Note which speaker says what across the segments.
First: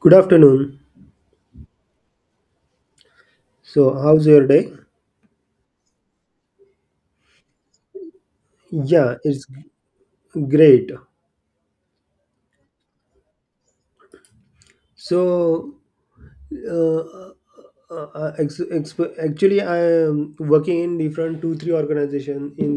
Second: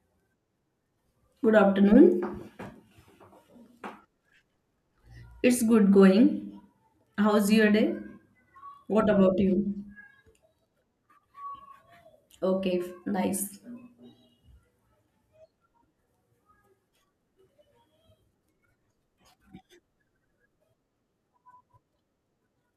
Speaker 1: Good afternoon.
Speaker 2: Good afternoon.
Speaker 1: So, how's your day?
Speaker 2: It's good going. How's your day? What
Speaker 1: Yeah,
Speaker 2: about
Speaker 1: it's
Speaker 2: you?
Speaker 1: great.
Speaker 2: Okay, nice.
Speaker 1: So, uh, uh, uh, uh, ex- ex- actually I am working in different two three organization in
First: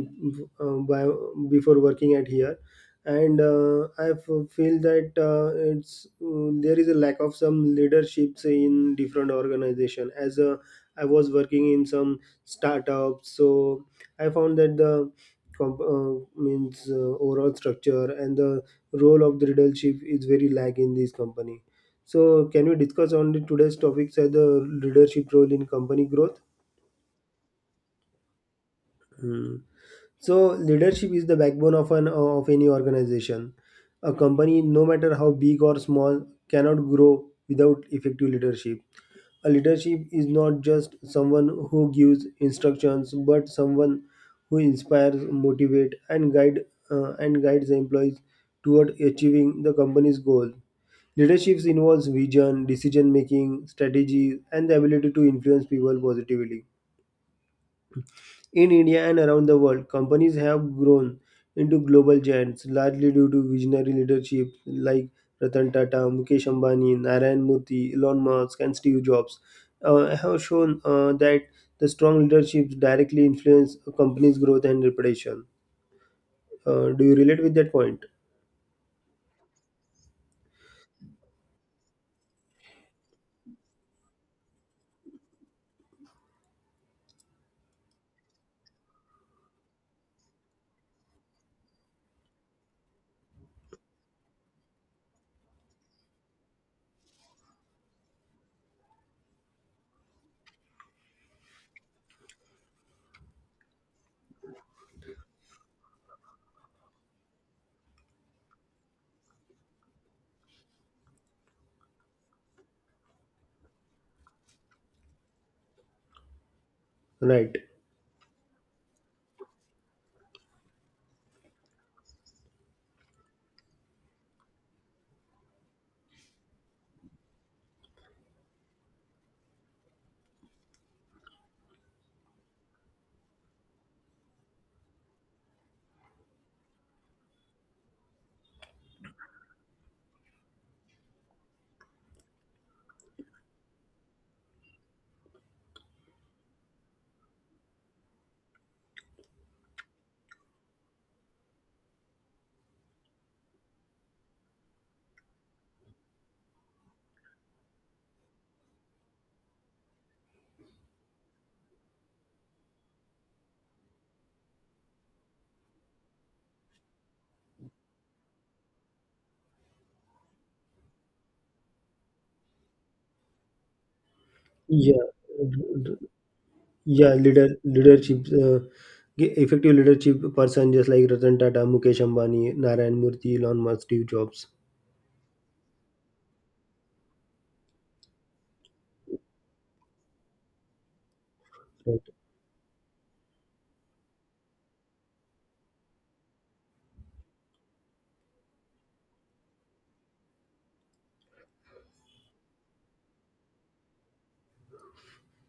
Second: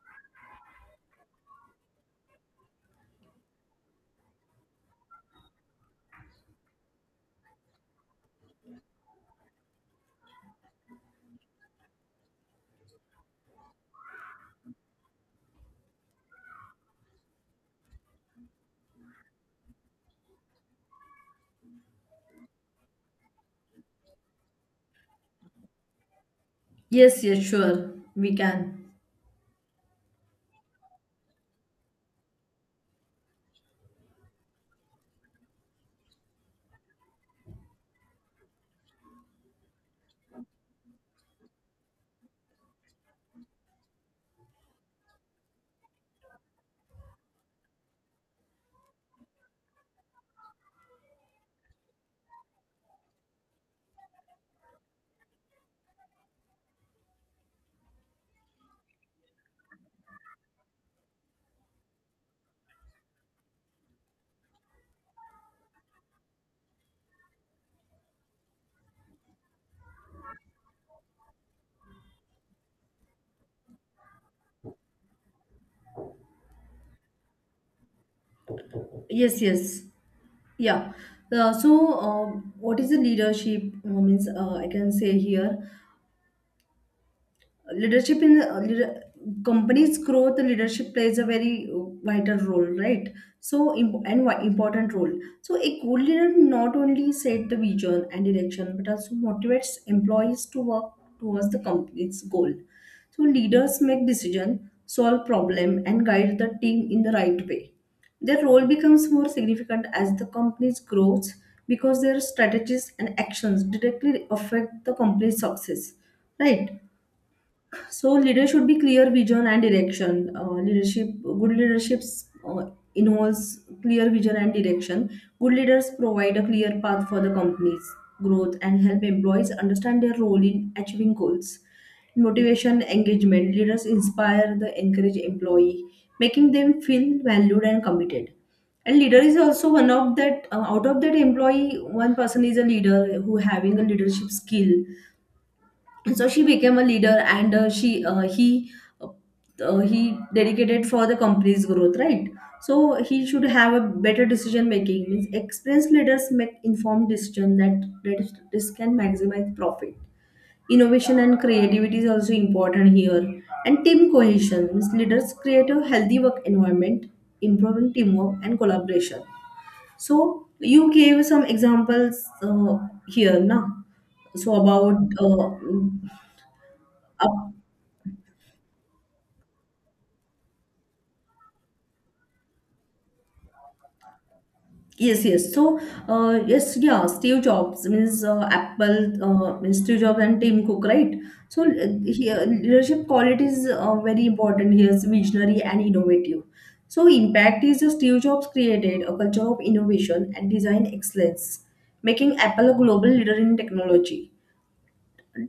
Speaker 1: uh, by, before working at here. And I feel that it's there is a lack of some leaderships in different organization, as I was working in some startups. So I found that the comp- means overall structure and the role of the leadership is very lack in this company. So, can we discuss on the today's topics as the leadership role in company growth?
Speaker 2: Yes, yes, sure. We can.
Speaker 1: Hmm. So, leadership is the backbone of an of any organization. A company, no matter how big or small, cannot grow without effective leadership. A leadership is not just someone who gives instructions, but someone who inspires, motivate, and guides the employees toward achieving the company's goal. Leadership involves vision, decision making, strategy, and the ability to influence people positively. In India and around the world, companies have grown into global giants largely due to visionary leadership like Ratan Tata, Mukesh Ambani, Narayan Murthy, Elon Musk, and Steve Jobs. Have shown that the strong leadership directly influence a company's growth and reputation. Do you relate with that point?
Speaker 2: Yes, yes. Yeah. Uh, so, uh, what is the leadership? I can say here leadership companies growth leadership plays a very vital role, right? So important role. So a good leader not only set the vision and direction but also motivates employees to work towards the company's goal. So leaders make decision, solve problem and guide the team in the right way. Their role becomes more significant as the company's grows, because their strategies and actions directly affect the company's success, right?
Speaker 1: Right.
Speaker 2: So leader should be clear vision and direction. Leadership, good leadership uh, involves clear vision and direction. Good leaders provide a clear path for the company's growth and help employees understand their role in achieving goals. Motivation, engagement. Leaders inspire the encourage employee, making them feel valued and committed. And leader is also one of that out of that employee, one person is a leader who having a leadership skill, so she became a leader and she uh, he dedicated for the company's growth, right? So he should have a better decision making, means experienced leaders make informed decision that this can maximize profit. Innovation and creativity is also important here. And team cohesion means leaders create a healthy work environment, improving teamwork and collaboration. So you gave some examples here now. So
Speaker 1: Yeah.
Speaker 2: about
Speaker 1: Yeah, leadership, effective leadership person just like Ratan Tata, Mukesh Ambani, Narayan Murthy, Elon Musk, Steve Jobs.
Speaker 2: yes, yes. Steve Jobs means Apple, means Steve Jobs and Tim Cook, right?
Speaker 1: Right.
Speaker 2: Here, leadership qualities are very important. He is visionary and innovative. So, impact is the Steve Jobs created a culture of innovation and design excellence, making Apple a global leader in technology.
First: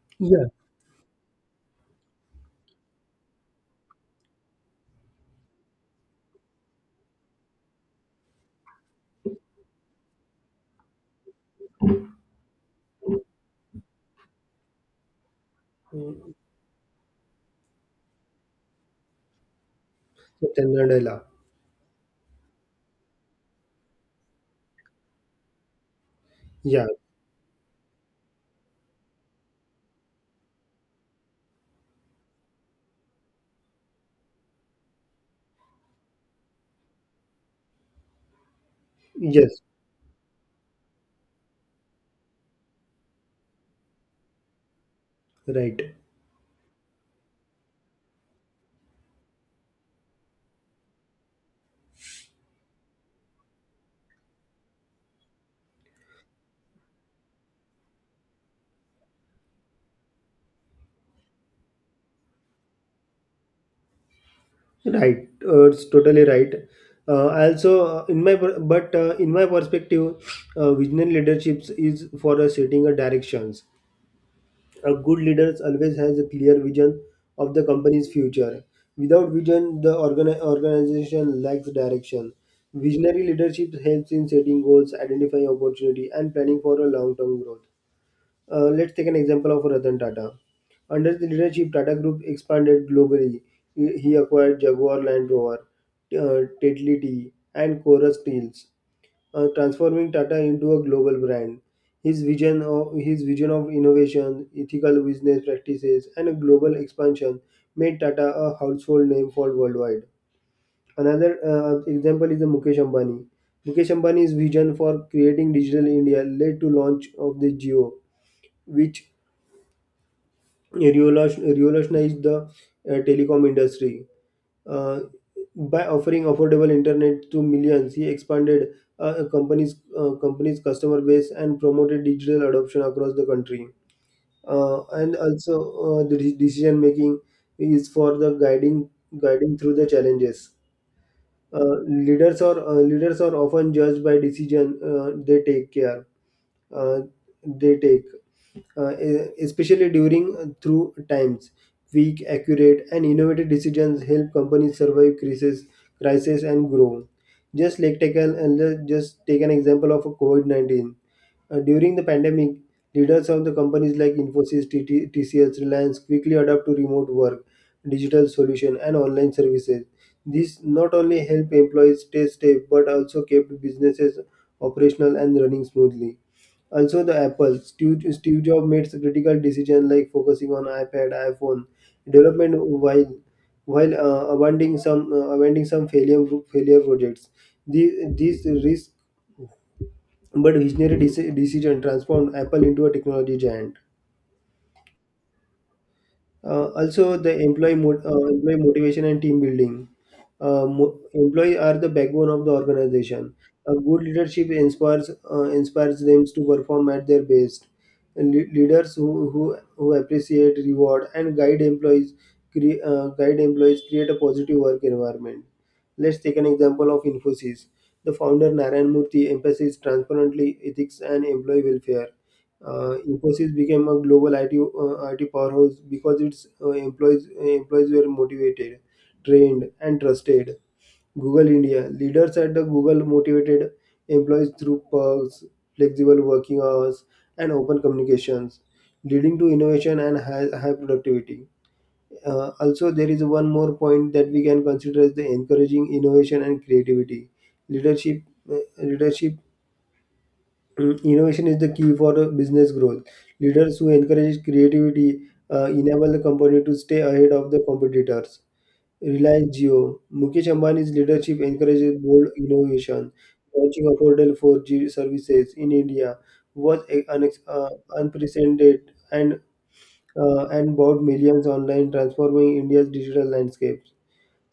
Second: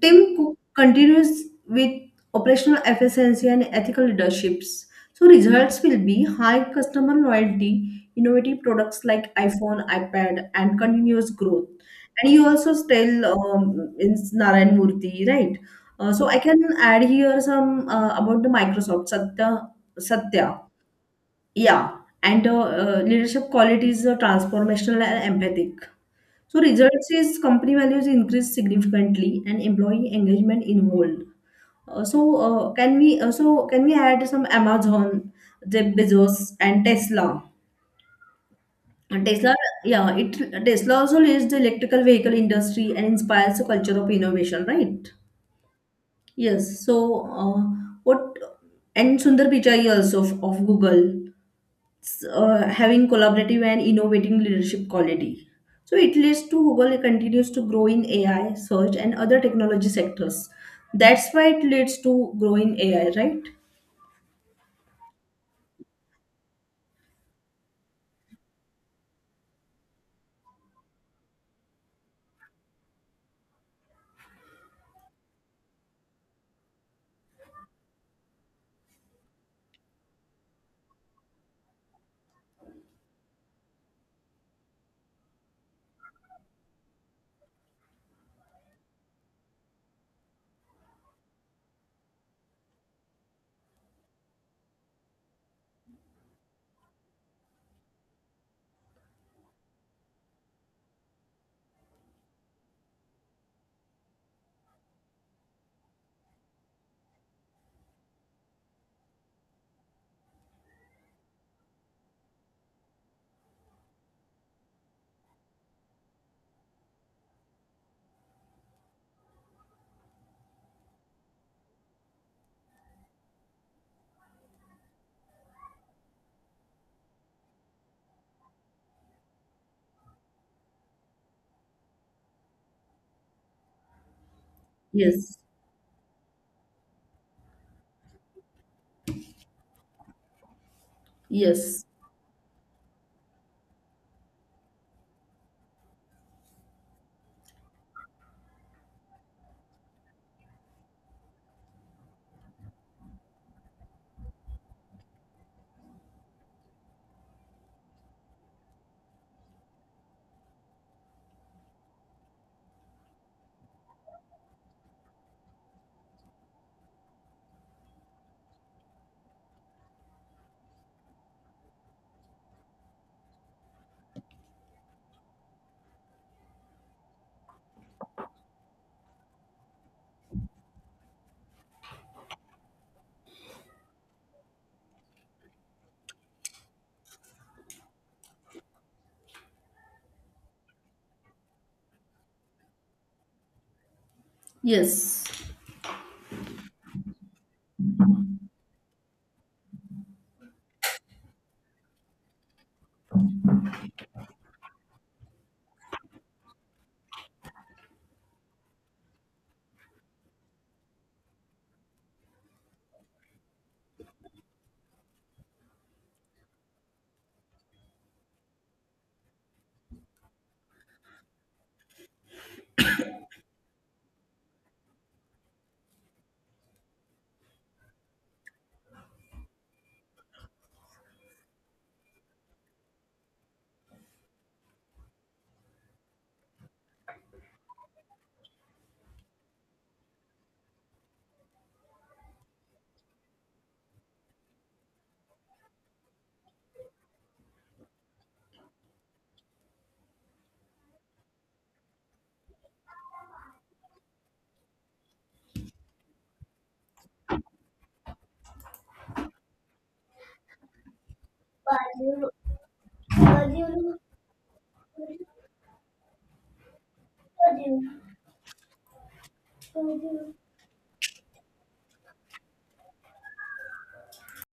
Speaker 2: Tim
Speaker 1: Yeah.
Speaker 2: Cook continues with operational efficiency and ethical leaderships. So results will be high customer loyalty, innovative products like iPhone, iPad, and continuous growth. And you also tell in Narayan Murthy, right? So
Speaker 1: Mm,
Speaker 2: I can add here some about the Microsoft Satya. Satya,
Speaker 1: Satya Nadella.
Speaker 2: yeah. And leadership qualities are transformational and empathic. So
Speaker 1: Yeah.
Speaker 2: results is company values increase significantly and employee engagement involved. So can we add some Amazon, Jeff Bezos and Tesla? And Tesla,
Speaker 1: Yes.
Speaker 2: yeah, it Tesla also leads the electrical vehicle industry and inspires a culture of innovation, right?
Speaker 1: Right.
Speaker 2: Yes. So what and Sundar Pichai also of Google, having collaborative and innovating leadership quality. So it leads to Google continues to grow in AI, search, and other technology sectors. That's why it leads to grow in AI, right?
Speaker 1: Right. It's totally right. Also, in my perspective, visionary leadership is for setting a directions. A good leader always has a clear vision of the company's future. Without vision, the organization lacks direction. Visionary leadership helps in setting goals, identifying opportunity, and planning for a long-term growth. Let's take an example of Ratan Tata. Under the leadership, Tata Group expanded globally. He acquired Jaguar Land Rover, Tetley Tea, and Chorus Steels, transforming Tata into a global brand. His vision of innovation, ethical business practices, and a global expansion made Tata a household name for worldwide. Another example is the Mukesh Ambani. Mukesh Ambani's vision for creating digital India led to launch of the Geo, which revolutionized the telecom industry. Uh, by offering affordable internet to millions, he expanded a company's company's customer base and promoted digital adoption across the country. And
Speaker 2: Yes,
Speaker 1: also, the decision making is for the guiding through the challenges.
Speaker 2: yes,
Speaker 1: Leaders are often judged by decision they take care uh, they take e- especially during through times. Weak, accurate, and innovative decisions help companies survive crisis and grow. Just take an example of COVID COVID-19. During the pandemic, leaders of the companies like Infosys, TT, TCS, Reliance quickly adapt to remote work, digital solution, and online services. This not only help employees stay safe but also kept businesses operational and running smoothly. Also, the Apple Steve Jobs made critical decisions like focusing on iPad, iPhone development while abandoning some failure projects. These risk but visionary decision transformed Apple into a technology giant. Also, the employee motivation and team building. Employee are the backbone of the organization. A good leadership inspires them to perform at their best. Leaders who appreciate, reward, and guide employees create a positive work environment. Let's take an example of Infosys. The founder Narayan Murthy emphasizes transparently ethics and employee welfare. Infosys became a global IT, IT powerhouse because its employees were motivated, trained, and trusted. Google India leaders at the Google motivated employees through perks, flexible working hours, and open communications, leading to innovation and high productivity. Also, there is one more point that we can consider as the encouraging innovation and creativity. Leadership uh, leadership Innovation is the key for business growth. Leaders who encourage creativity enable the company to stay ahead of the competitors. Reliance Jio. Mukesh Ambani's leadership encourages bold innovation, launching affordable 4G services in India was unprecedented
Speaker 2: yes.
Speaker 1: and brought millions online, transforming India's digital landscape.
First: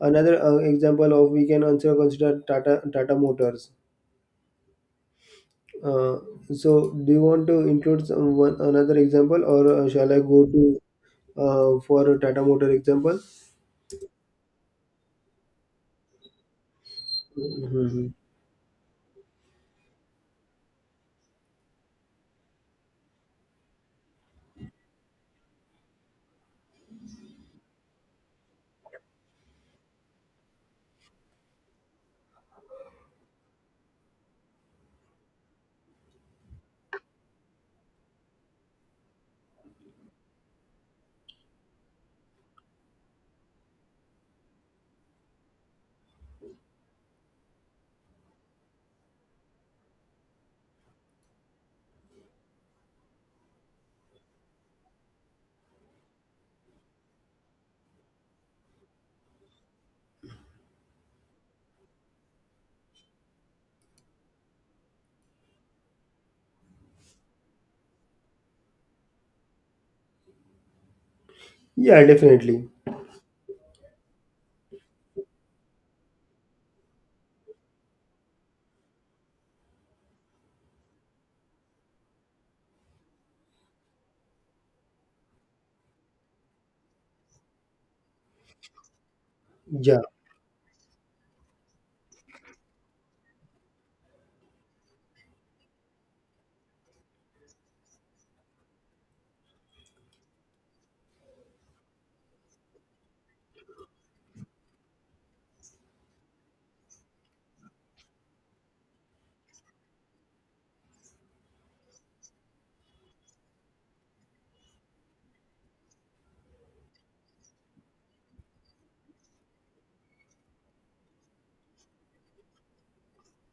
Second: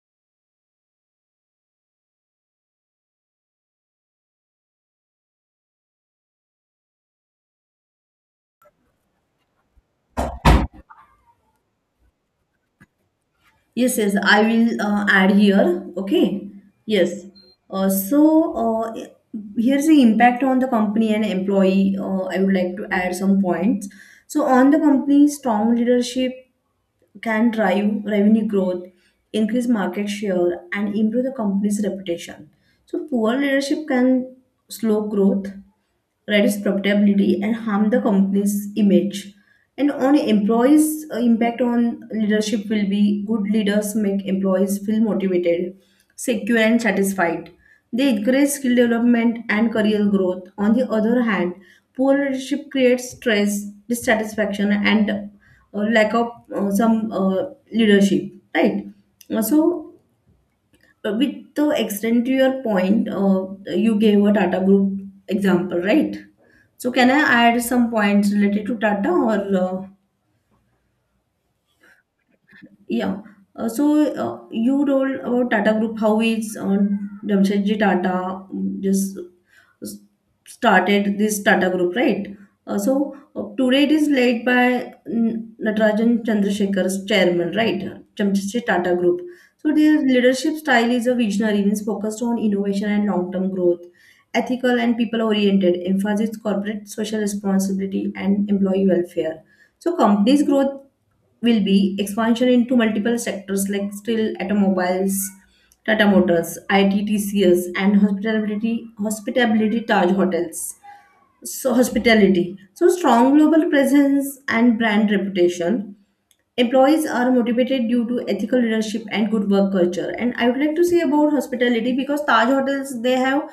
Speaker 1: Another example of we can also consider Tata Motors. Uh, so, do you want to include some one another example or shall I go to for a Tata Motor example?
Speaker 2: Yes, yes, I will add here. Okay. Yes. Uh,
Speaker 1: Mhm.
Speaker 2: so uh, i- Here's the impact on the company and employee. I would like to add some points. So on the company, strong leadership can drive revenue growth, increase market share, and improve the company's reputation. So poor leadership can slow growth, reduce profitability, and harm the company's image. And on employees' impact on leadership will be good leaders make employees feel motivated, secure, and satisfied. They encourage skill development and career growth. On the other hand, poor leadership creates stress, dissatisfaction, and lack of some leadership, right? So with the extent to your point, you gave a Tata Group example, right? So can I add some points related to Tata or
Speaker 1: Yeah, definitely.
Speaker 2: yeah? You told about Tata Group, how is Jamshedji Tata just started this Tata Group, right? Today it is led by Natarajan Chandrasekhar's chairman, right? Chandrasekhar Tata Group. So
Speaker 1: Yeah.
Speaker 2: their leadership style is a visionary, means focused on innovation and long-term growth, ethical and people-oriented, emphasizes corporate social responsibility and employee welfare. So companies' growth will be expansion into multiple sectors like steel, automobiles, Tata Motors, ITTCS, and hospitality Taj Hotels. So hospitality. So strong global presence and brand reputation. Employees are motivated due to ethical leadership and good work culture. And I would like to say about hospitality because Taj hotels they have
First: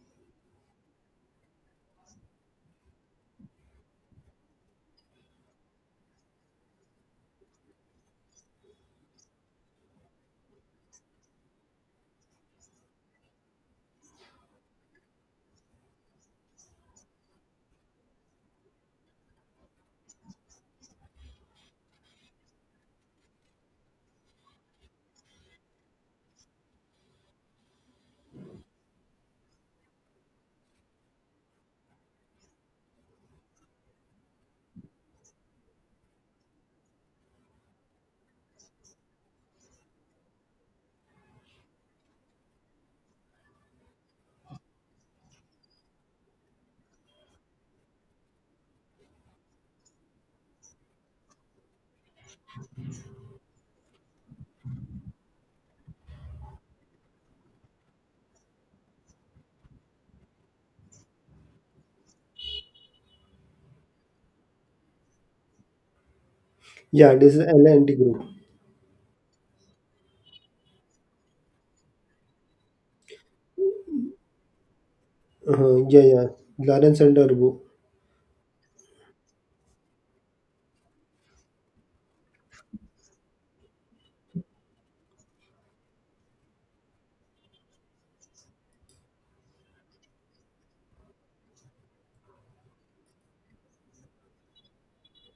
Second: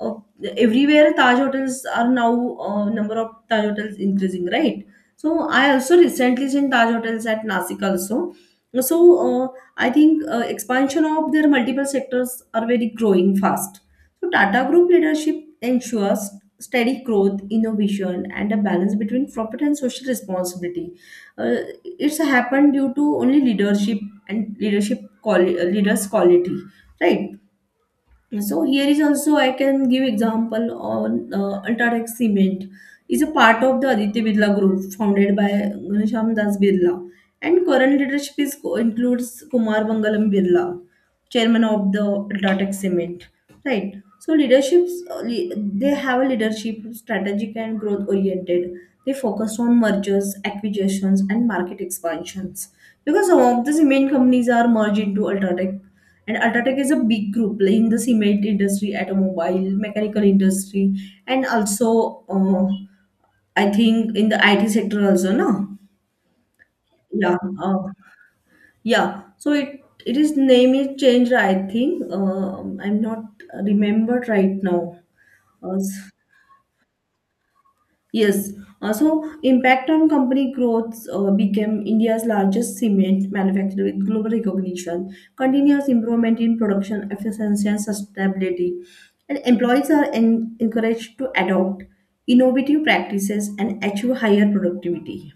Speaker 2: uh, everywhere. Taj hotels are now number of Taj hotels increasing, right? So I also recently seen Taj hotels at Nasik also. So uh, I think expansion of their multiple sectors are very growing fast. So Tata Group leadership ensures steady growth, innovation, and a balance between profit and social responsibility. uh, it's happened due to only leadership and leadership leaders quality, right? So here is also I can give example on Ultratech Cement is a part of the Aditya Birla Group founded by Ghanshyam Das Birla, and current leadership is, includes Kumar Mangalam Birla, chairman of the Ultratech Cement. Right. So leaderships they have a leadership strategic and growth oriented. They focus on mergers, acquisitions, and market expansions, because some of the cement companies are merged into Ultratech, and Ultratech is a big group like in the cement industry, automobile, mechanical industry, and also I think in the IT sector also, no?
Speaker 1: Yeah, this
Speaker 2: Yeah,
Speaker 1: is
Speaker 2: uh,
Speaker 1: L&T Group.
Speaker 2: yeah. So it is name is changed, I think. I'm not remembered right now. Uh,
Speaker 1: Yeah, yeah. Lawrence and Turbo.
Speaker 2: Yes, also impact on company growth became India's largest cement manufacturer with global recognition. Continuous improvement in production efficiency and sustainability, and employees are encouraged to adopt innovative practices and achieve higher productivity.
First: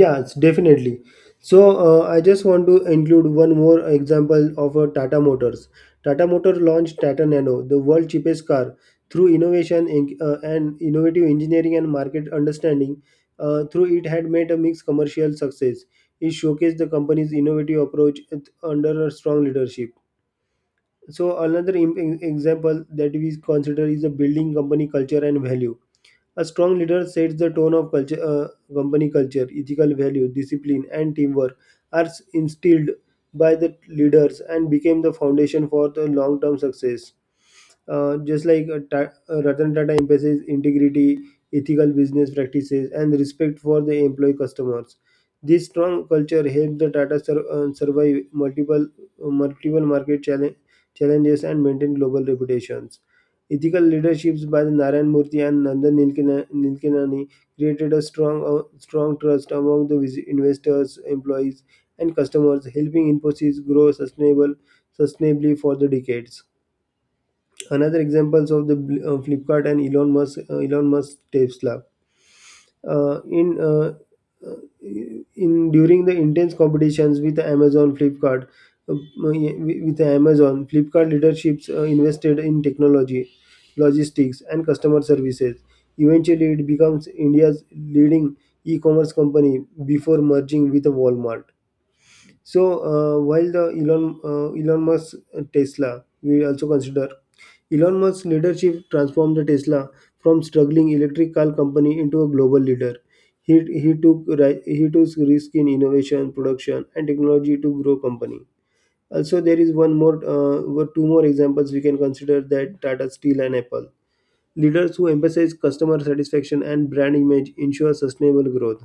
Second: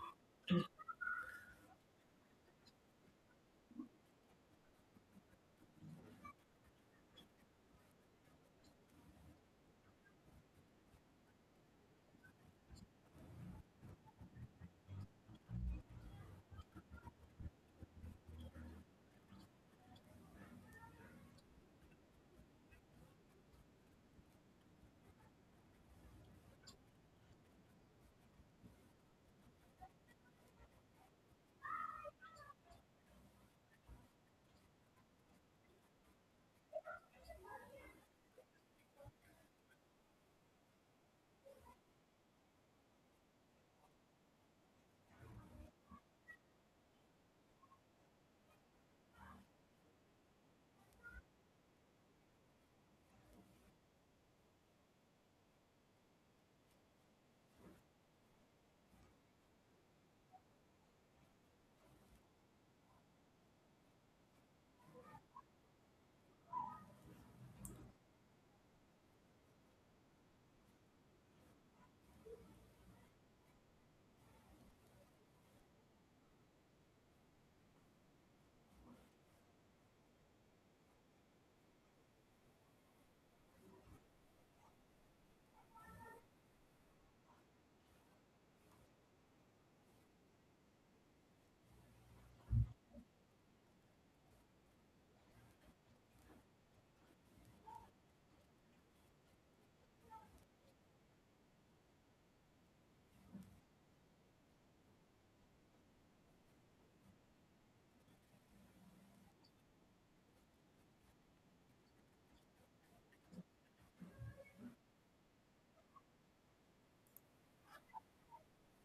Speaker 1: Yes, definitely. So, I just want to include one more example of a Tata Motors. Tata Motor launched Tata Nano, the world cheapest car, through innovation in, and innovative engineering and market understanding. Through it had made a mixed commercial success. It showcased the company's innovative approach under a strong leadership. So, another example that we consider is the building company culture and value. A strong leader sets the tone of culture, company culture, ethical value, discipline, and teamwork are instilled by the leaders and became the foundation for the long-term success. Ratan Tata emphasizes integrity, ethical business practices, and respect for the employee customers. This strong culture helped the Tata survive multiple market challenges and maintain global reputations. Ethical leaderships by the Narayan Murthy and Nandan Nilekani created a strong trust among the investors, employees, and customers, helping Infosys grow sustainably for the decades. Another examples of the Flipkart and Elon Musk Tesla, uh, in uh, uh, in during the intense competitions with Amazon Flipkart, with Amazon Flipkart leaderships invested in technology, logistics, and customer services. Eventually it becomes India's leading e-commerce company before merging with Walmart. So while the Elon Musk Tesla, we also consider Elon Musk's leadership transformed the Tesla from struggling electric car company into a global leader. He took risk in innovation, production, and technology to grow company. Also, there is one more were two more examples we can consider that Tata Steel and Apple. Leaders who emphasize customer satisfaction and brand image ensure sustainable growth.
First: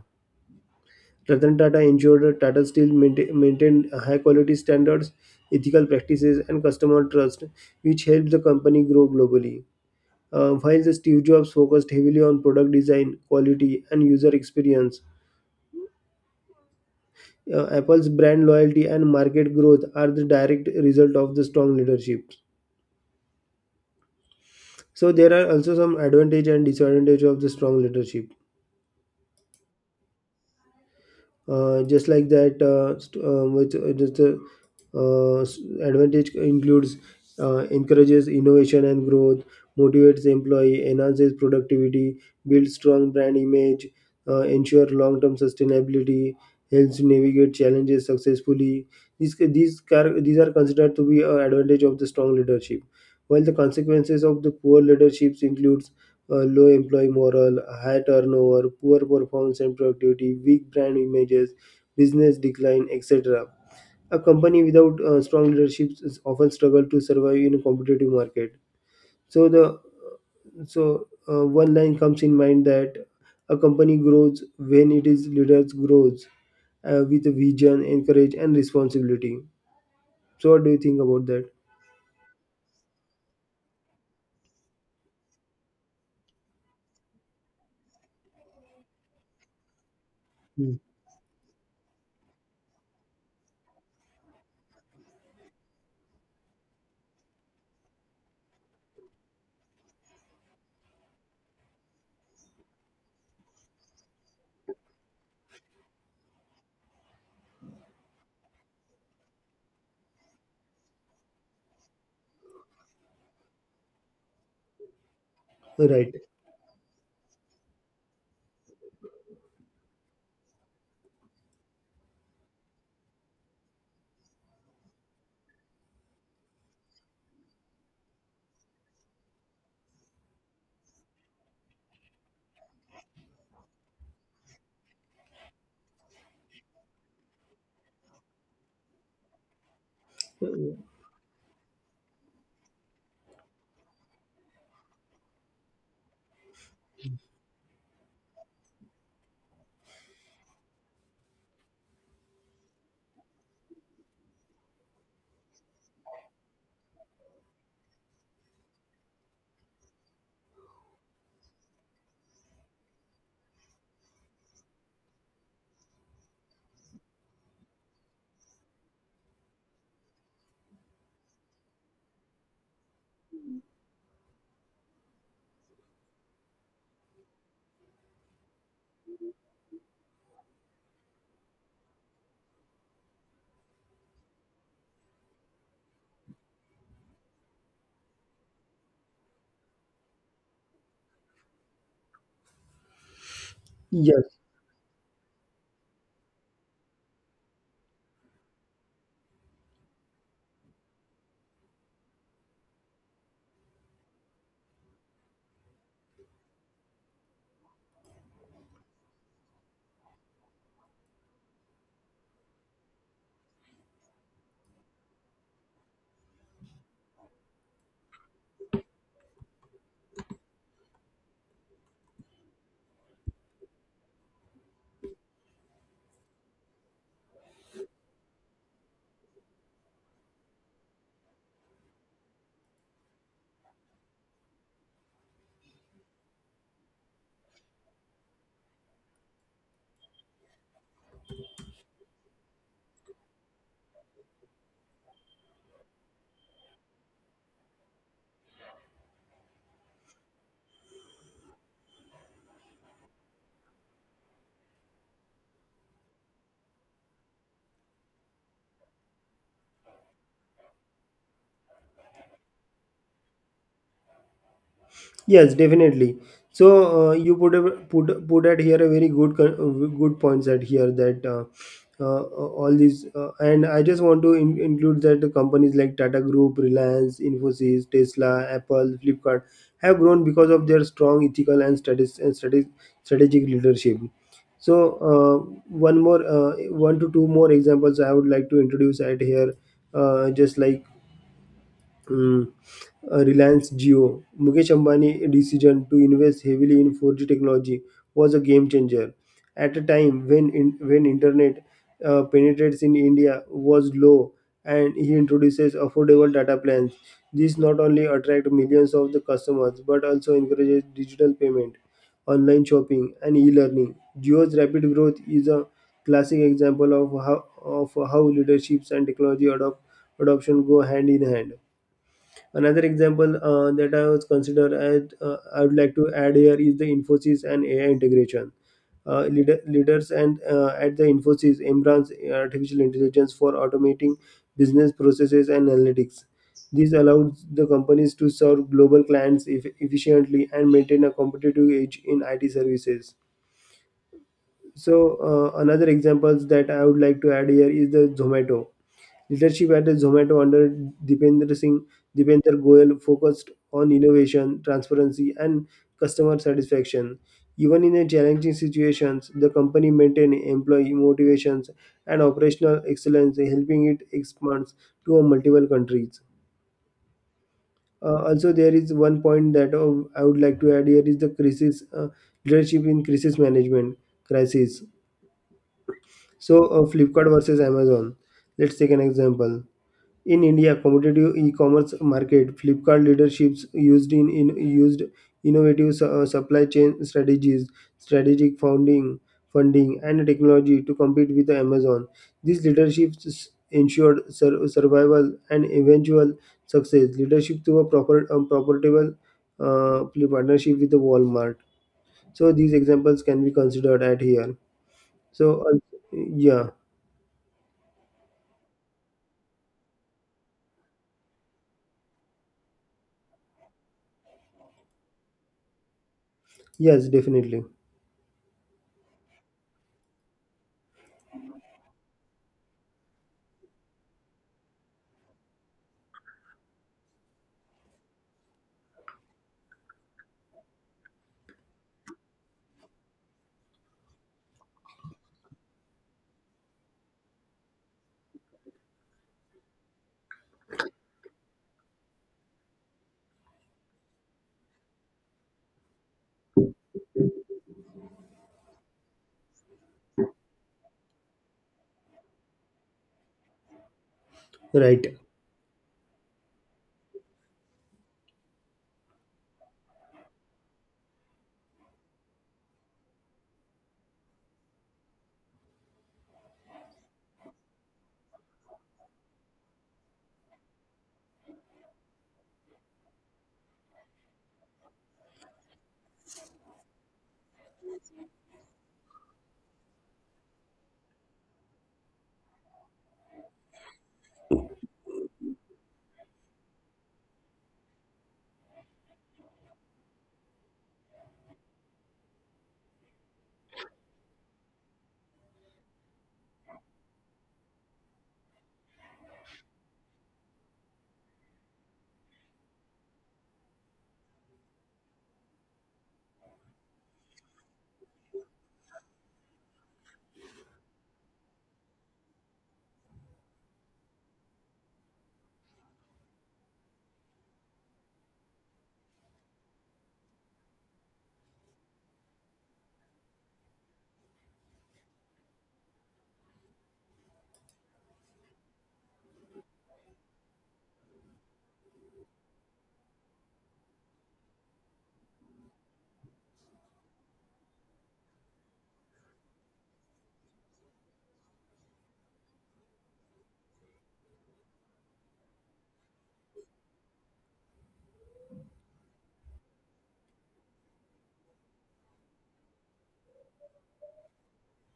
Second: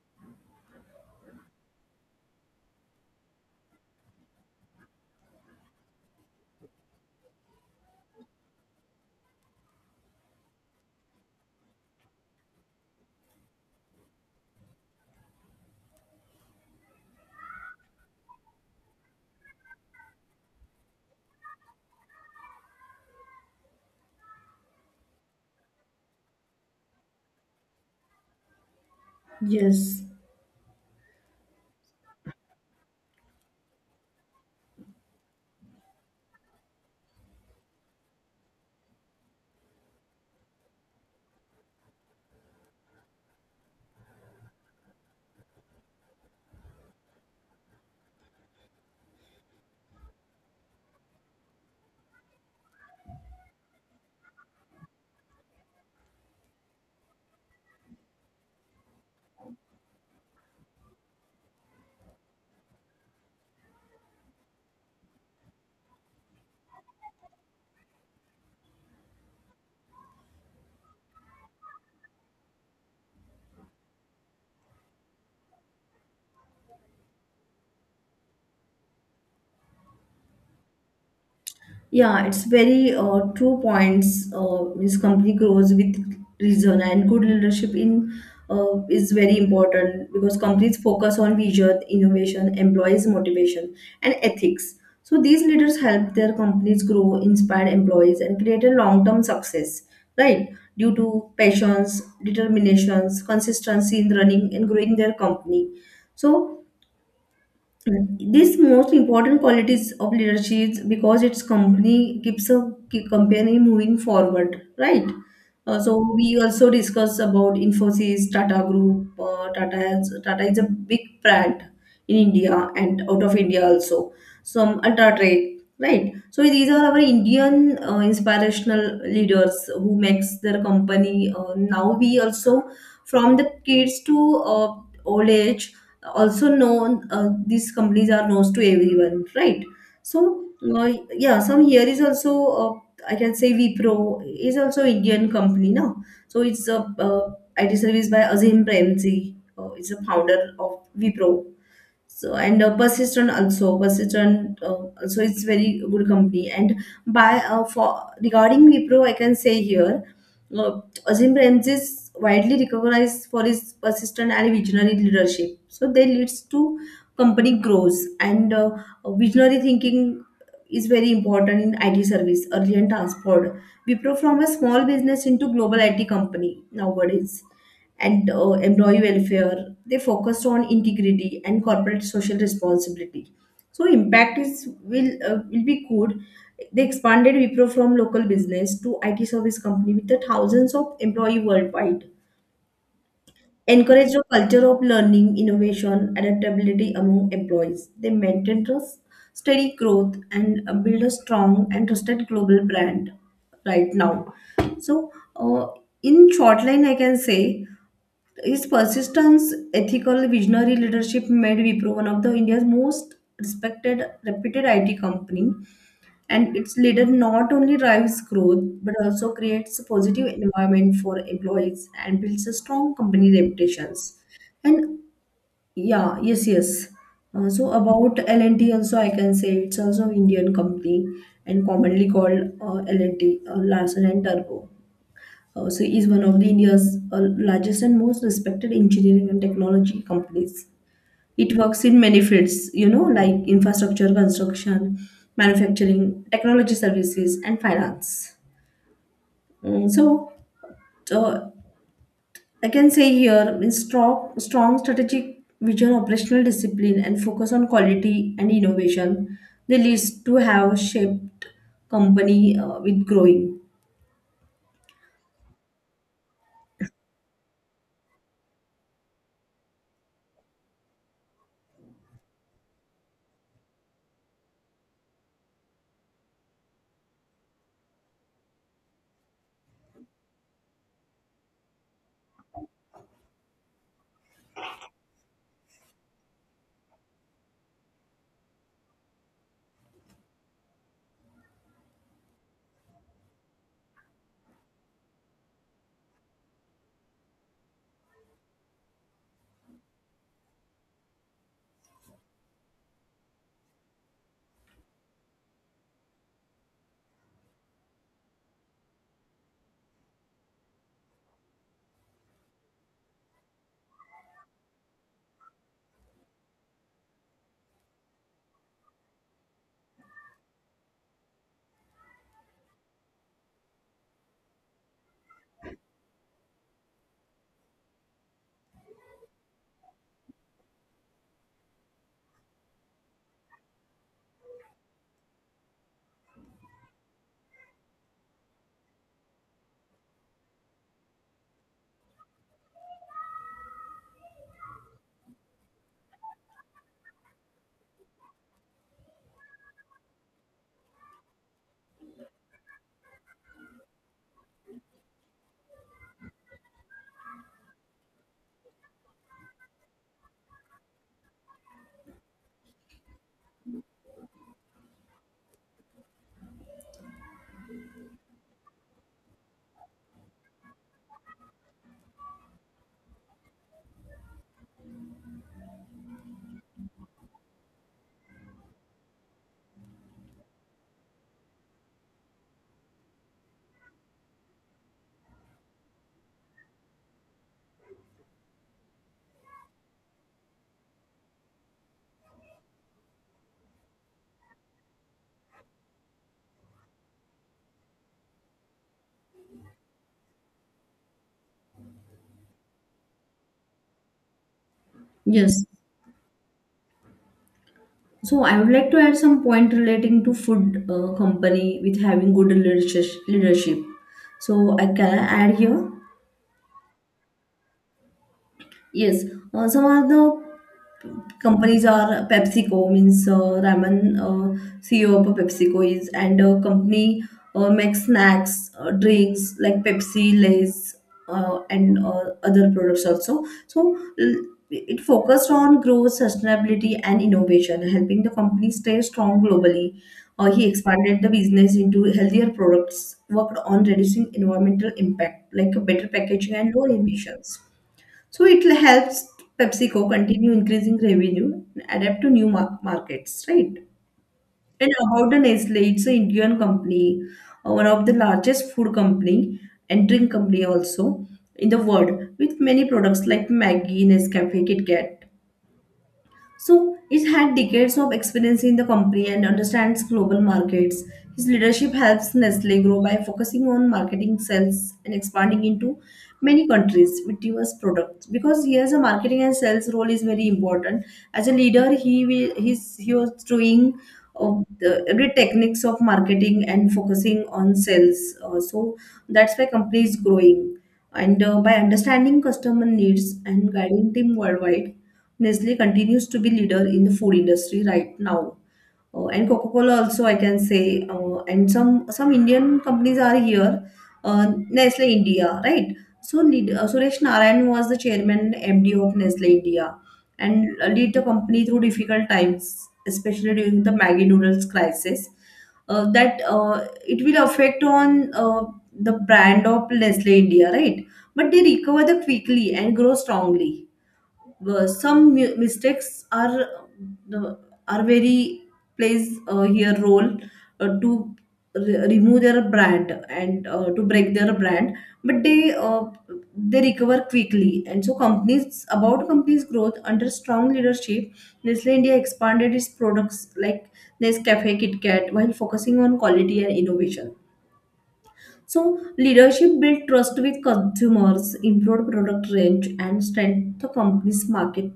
Speaker 1: Ratan Tata ensured that Tata Steel maintained high quality standards, ethical practices, and customer trust, which helped the company grow globally. While the Steve Jobs focused heavily on product design, quality, and user experience, Apple's brand loyalty and market growth are the direct result of the strong leadership. So there are also some advantage and disadvantage of the strong leadership.
Speaker 2: Yes.
Speaker 1: Just like that, st- with just the s- advantage includes encourages innovation and growth, motivates employee, enhances productivity, builds strong brand image, ensure long-term sustainability, helps navigate challenges successfully. These are considered to be an advantage of the strong leadership. While the consequences of the poor leaderships include low employee morale, high turnover, poor performance and productivity, weak brand images, business decline, etc. A company without strong leadership is often struggle to survive in a competitive market. So the so One line comes in mind that a company grows when it is leaders grows with a vision, and courage, and responsibility. So what do you think about that?
Speaker 2: Yeah, it's very true points. Means company grows with reason and good leadership in is very important because
Speaker 1: Hmm.
Speaker 2: companies focus on vision, innovation, employees' motivation, and ethics. So these leaders help their companies grow, inspire employees, and create a long-term success. Right, due to passions, determinations, consistency in running and growing their company. So this most important qualities of leadership is because its company keeps a keep company moving forward, right? So
Speaker 1: Right.
Speaker 2: we also discuss about Infosys, Tata Group. Tata is a big brand in India and out of India also. Some Ultratrade, right? So these are our Indian inspirational leaders who makes their company. Now we also from the kids to old age also known these companies are known to everyone, right? So uh, yeah some here is also uh, I can say Vipro is also Indian company now. So it's a IT service by Azim Premji, it's a founder of Vipro. So and persistent also, it's very good company. And by for regarding Wipro I can say here, uh, Azim Premji is widely recognized for his persistent and visionary leadership. So they leads to company growth and visionary thinking is very important in IT service early and transport. Wipro from a small business into global IT company nowadays. And employee welfare. They focused on integrity and corporate social responsibility. So impact is will be good. They expanded Wipro from local business to IT service company with the thousands of employee worldwide. Encouraged a
Speaker 1: Yes.
Speaker 2: culture of learning, innovation, adaptability among employees. They maintained trust, steady growth, and build a strong and trusted global brand right now. So, in short line, I can say his persistence, ethical, visionary leadership made Wipro one of the India's most respected, reputed IT company. And its leader not only drives growth but also creates a positive environment for employees and builds a strong company reputations. And yeah, yes, yes. So about L&T also I can say it's also Indian company, and commonly called L&T, Larsen and Turbo. Is one of the India's largest and most respected engineering and technology companies. It works in many fields, you know, like infrastructure, construction, manufacturing, technology services, and finance. Mm, so, uh, I can say here means strong strategic vision, operational discipline, and focus on quality and innovation. They leads to have shaped company with growing.
Speaker 1: Yes, definitely. So you put at here a very good good points at here that all these and I just want to include that the companies like Tata Group, Reliance, Infosys, Tesla, Apple, Flipkart have grown because of their strong ethical and strategic leadership. So one to two more examples I would like to introduce at here, just like. um, Reliance Jio. Mukesh Ambani's decision to invest heavily in 4G technology was a game changer. At a time when internet penetrates in India was low, and he introduces affordable data plans. This not only attract millions of the customers but also encourages digital payment, online shopping, and e-learning. Jio's rapid growth is a classic example of how leaderships and technology adoption go hand in hand. Another example that I was considered, and I would like to add here is the Infosys and AI integration. Leaders and at the Infosys embrace artificial intelligence for automating business processes and analytics. This allows the companies to serve global clients efficiently and maintain a competitive edge in IT services. So another examples that I would like to add here is the Zomato. Leadership at Zomato under Dipender Singh, Dipender Goyal focused on innovation, transparency, and customer satisfaction. Even in a challenging situations, the company maintained employee motivations and operational excellence, helping it expand to multiple countries. Also, there is one point that I would like to add here is the crisis leadership in crisis management crisis. So, Flipkart versus Amazon. Let's take an example. In India, competitive e-commerce market, Flipkart leaderships used in used innovative supply chain strategies, strategic funding, and technology to compete with Amazon. These leaderships ensured survival and eventual success. Leadership through a profitable uh, partnership with the Walmart. So these examples can be considered at here. So
Speaker 2: Yes.
Speaker 1: yeah,
Speaker 2: So I would like to add some point relating to food company with having good leadership. So I can I add here.
Speaker 1: yes, definitely,
Speaker 2: Yes, some of the companies are PepsiCo, means Raman CEO of PepsiCo is. And company makes snacks, drinks like Pepsi, Lays, and other products also. So it focused on growth, sustainability, and innovation, helping the company stay strong globally. He expanded the business into healthier products, worked on reducing environmental impact like better packaging and lower emissions. So it helps PepsiCo continue increasing revenue and adapt to new markets, right? And
Speaker 1: right.
Speaker 2: about the Nestle, it's an Indian company, one of the largest food company and drink company also in the world, with many products like Maggi, Nescafe, Kit Kat. So it had decades of experience in the company and understands global markets. His leadership helps Nestle grow by focusing on marketing sales and expanding into many countries with diverse products. Because here's a marketing and sales role is very important. As a leader, he will he's he was doing of the every techniques of marketing and focusing on sales. So that's why company is growing. And By understanding customer needs and guiding team worldwide, Nestle continues to be leader in the food industry right now. And Coca-Cola also, I can say, and some Indian companies are here, Nestle India, right? So lead, Suresh Narayan was the chairman MD of Nestle India, and lead the company through difficult times, especially during the Maggi noodles crisis. That It will affect on the brand of Nestle India, right? But they recover the quickly and grow strongly, mistakes are very plays here role uh, to remove their brand and to break their brand, but they recover quickly. And so companies, about companies growth under strong leadership, Nestle India expanded its products like Nescafe, Kitkat, while focusing on quality and innovation. So leadership build trust with consumers, improve product range, and strengthen the company's market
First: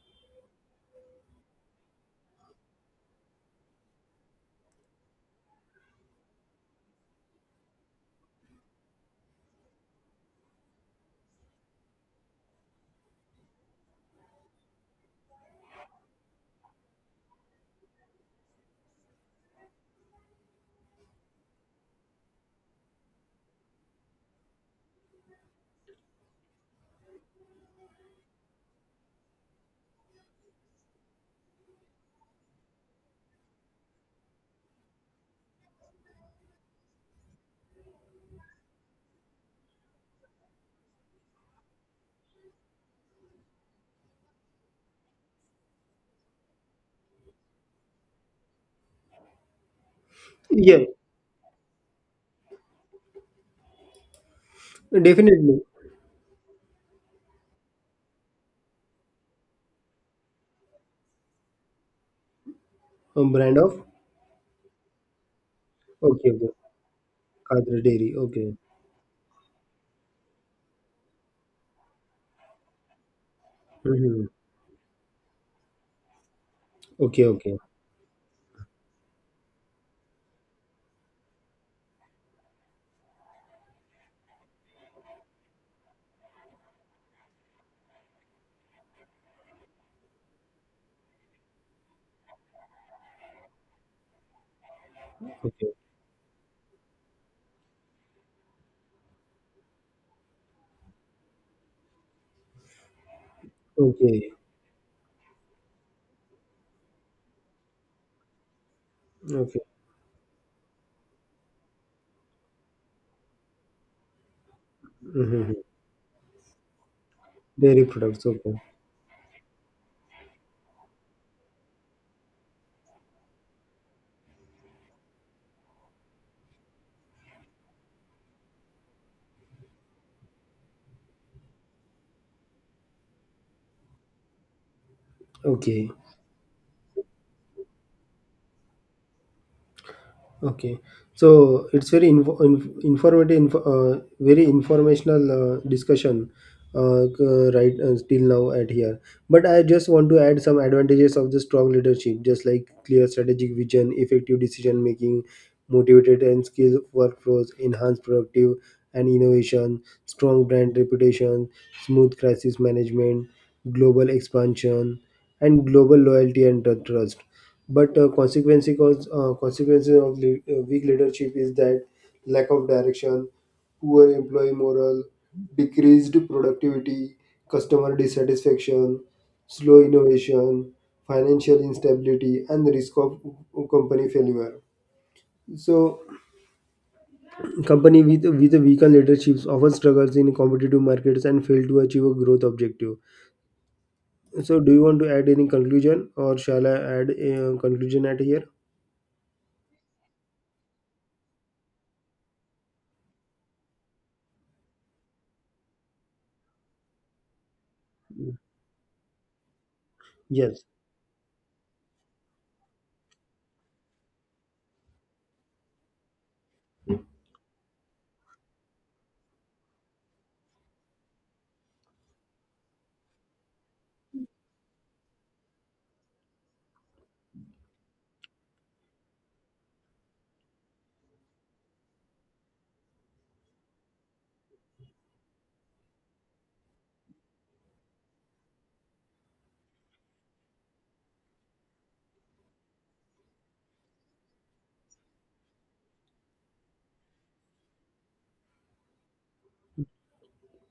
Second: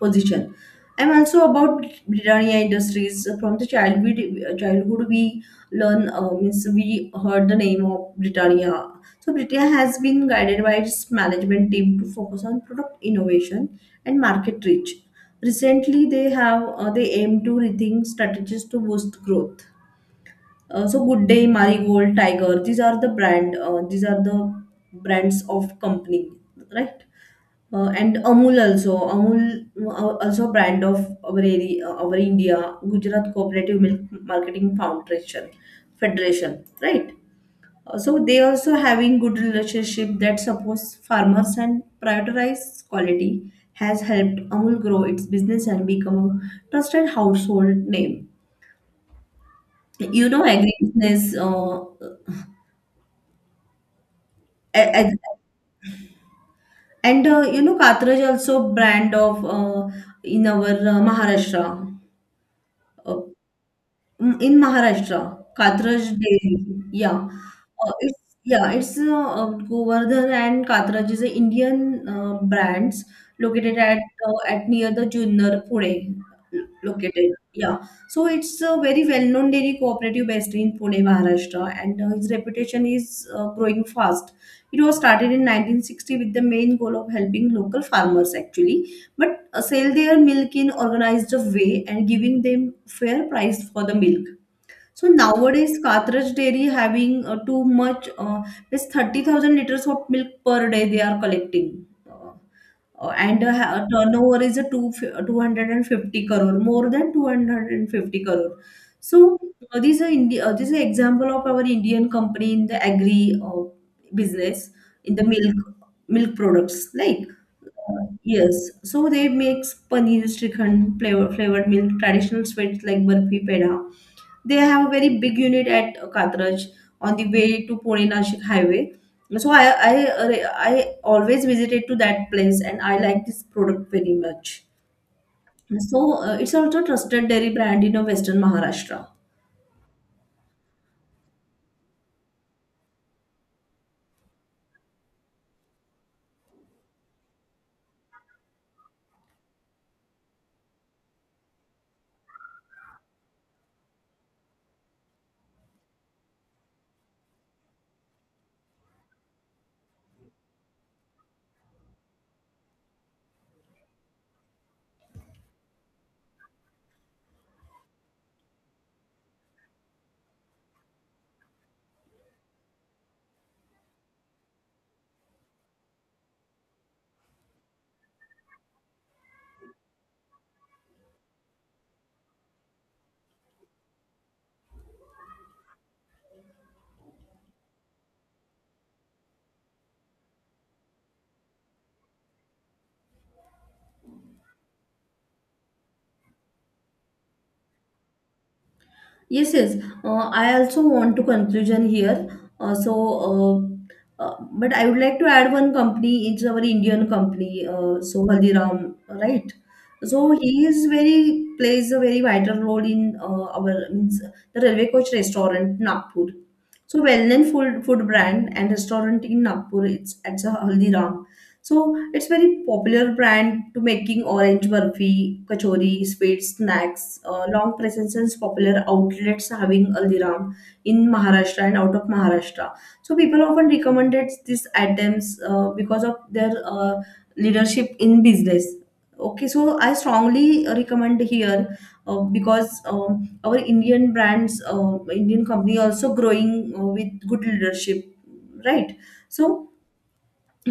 Speaker 2: position. I'm also about Britannia Industries. From the childhood, we learn, means we heard the name of Britannia. So Britannia has been guided by its management team to focus on product innovation and market reach. Recently, they aim to rethink strategies to boost growth. So Good Day, Marigold, Tiger, these are the brand, these are the brands of company, right? And Amul also, Amul also brand of our area, our India, Gujarat Cooperative Milk Marketing Foundation, Federation, right? So they also having good relationship that supports farmers and prioritize quality has helped Amul grow its business and become a trusted household name, you know,
Speaker 1: Yeah,
Speaker 2: agribusiness. A- And,
Speaker 1: definitely.
Speaker 2: Katraj also brand of, in our, Maharashtra. uh,
Speaker 1: A brand of.
Speaker 2: In Maharashtra, Katraj
Speaker 1: Okay, okay.
Speaker 2: dairy. Yeah.
Speaker 1: Kadra Dairy.
Speaker 2: It's
Speaker 1: Okay.
Speaker 2: yeah, it's Govardhan and Katraj is a Indian brands located at,
Speaker 1: Mm-hmm.
Speaker 2: at near the Junner Pune
Speaker 1: Okay,
Speaker 2: located.
Speaker 1: okay.
Speaker 2: Yeah. So it's a very well-known dairy cooperative based in Pune, Maharashtra, and its reputation is growing fast. It was started in 1960 with the main goal of helping local farmers actually, but sell their milk in organized way and giving them fair price for the milk. So
Speaker 1: Okay.
Speaker 2: nowadays, Kathraj Dairy having too much, it's 30,000 liters of milk per day they are collecting.
Speaker 1: Okay.
Speaker 2: Turnover is a two, 250 crore, more than 250 crore. So
Speaker 1: Okay.
Speaker 2: this is a this is an example of our Indian company in the agri business, in the
Speaker 1: Mm-hmm.
Speaker 2: milk products. Like,
Speaker 1: Dairy products.
Speaker 2: yes,
Speaker 1: Okay.
Speaker 2: so they makes paneer, shrikhand, flavor, flavored milk, traditional sweets like barfi, peda. They have a very big unit at Katraj on the way to Pune Nashik highway. So I I always visited to that place and I like this product very much.
Speaker 1: Okay,
Speaker 2: So it's also trusted dairy brand in Western Maharashtra.
Speaker 1: Okay, so it's very informative, very informational discussion right till now at here. But I just want to add some advantages of the strong leadership, just like clear strategic vision, effective decision making, motivated and skilled workflows, enhanced productive and innovation, strong brand reputation, smooth crisis management, global expansion, and global loyalty and trust. But consequences of weak leadership is that lack of direction, poor employee morale, decreased productivity, customer dissatisfaction, slow innovation, financial instability, and the risk of company failure. So company with a weaker leadership often struggles in competitive markets and fail to achieve a growth objective. So do you want to add any conclusion or shall I add a conclusion at here?
Speaker 2: Yes, yes. I also want to conclusion here. But I would like to add one company. It's our Indian company. So Haldiram, right? So he
Speaker 1: Yes.
Speaker 2: is very plays a very vital role in our means the Railway Coach Restaurant Nagpur. So well-known food brand and restaurant in Nagpur. It's at the Haldiram. So it's very popular brand to making orange burfi, kachori, sweet snacks. Long presence and popular outlets having Aldiram in Maharashtra and out of Maharashtra. So people often recommended these items because of their leadership in business. Okay, so I strongly recommend here because our Indian brands, Indian company also growing with good leadership, right? So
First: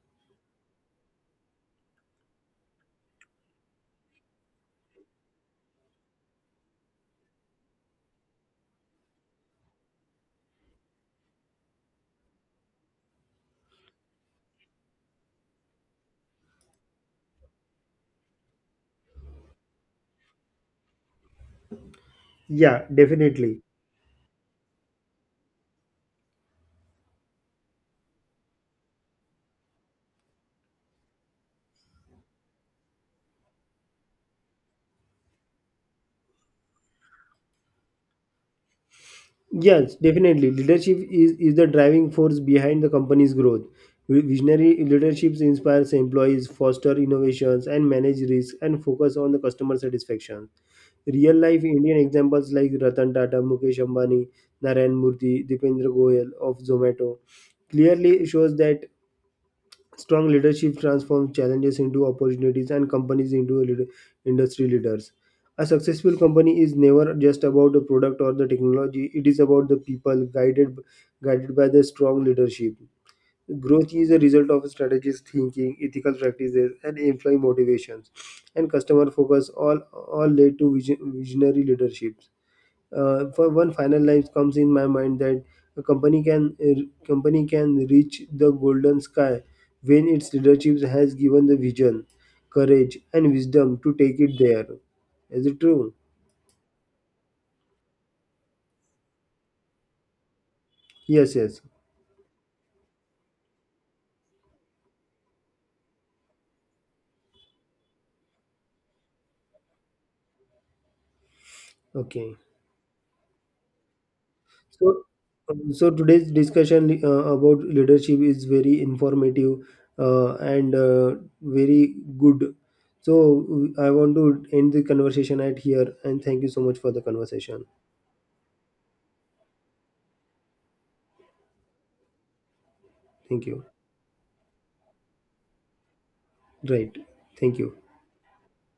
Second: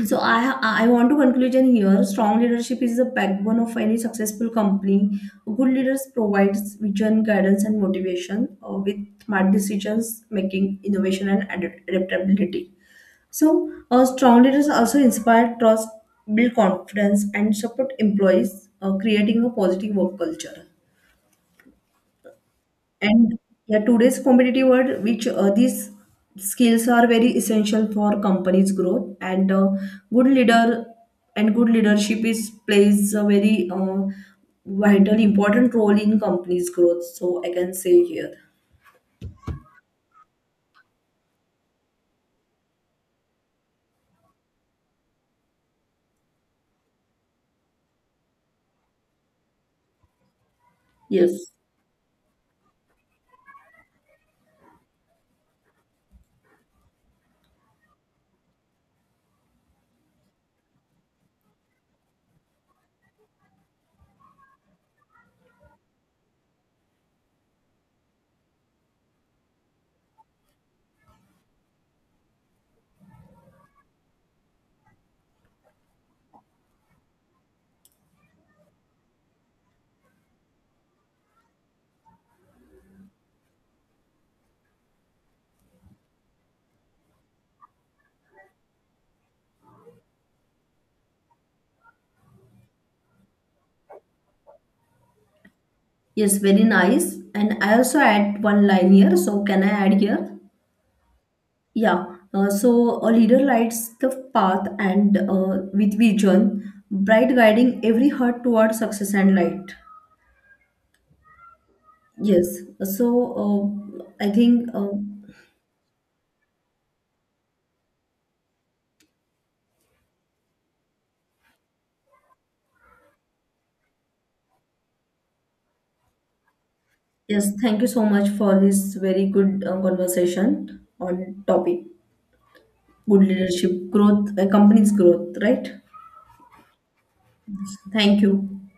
Speaker 2: so I want to conclude here. Strong leadership is the backbone of any successful company. Good leaders provides vision, guidance, and motivation with smart decisions making, innovation, and adaptability. So strong leaders also inspire trust, build confidence, and support employees, creating a positive work culture.
Speaker 1: Yeah,
Speaker 2: And
Speaker 1: definitely.
Speaker 2: yeah, today's competitive world, which these skills are very essential for companies' growth, and good leader and good leadership is plays a very vital, important role in companies' growth. So I can say here,
Speaker 1: Yes, definitely. Leadership is the driving force behind the company's growth. Visionary leaderships inspires employees, foster innovations, and manage risk and focus on the customer satisfaction. Real
Speaker 2: yes,
Speaker 1: life Indian examples like Ratan Tata, Mukesh Ambani, Narayan Murthy, Dipendra Goyal of Zomato clearly shows that strong leadership transforms challenges into opportunities and companies into industry leaders. A successful company is never just about the product or the technology, it is about the people guided by the strong leadership. Growth is a result of strategies, thinking, ethical practices, and employee motivations, and customer focus all led to visionary leadership. For one final life comes in my mind that a company can reach the golden sky when its leadership has given the vision, courage, and wisdom to take it there. Is it true?
Speaker 2: yes, very nice. And I also add one line here. So can I add here?
Speaker 1: Yes, yes.
Speaker 2: Yeah. So a leader lights the path and with vision, bright guiding every heart towards success and light.
Speaker 1: Okay.
Speaker 2: Yes. So, uh, I think, uh,
Speaker 1: So, today's discussion about leadership is very informative and very good. So, I want to end the conversation at here and thank you so much for the
Speaker 2: yes,
Speaker 1: conversation.
Speaker 2: thank you so much for this very good conversation on topic good
Speaker 1: Thank you.
Speaker 2: leadership growth, company's growth, right?
Speaker 1: Right. Thank
Speaker 2: Yes.
Speaker 1: you.
Speaker 2: Thank you.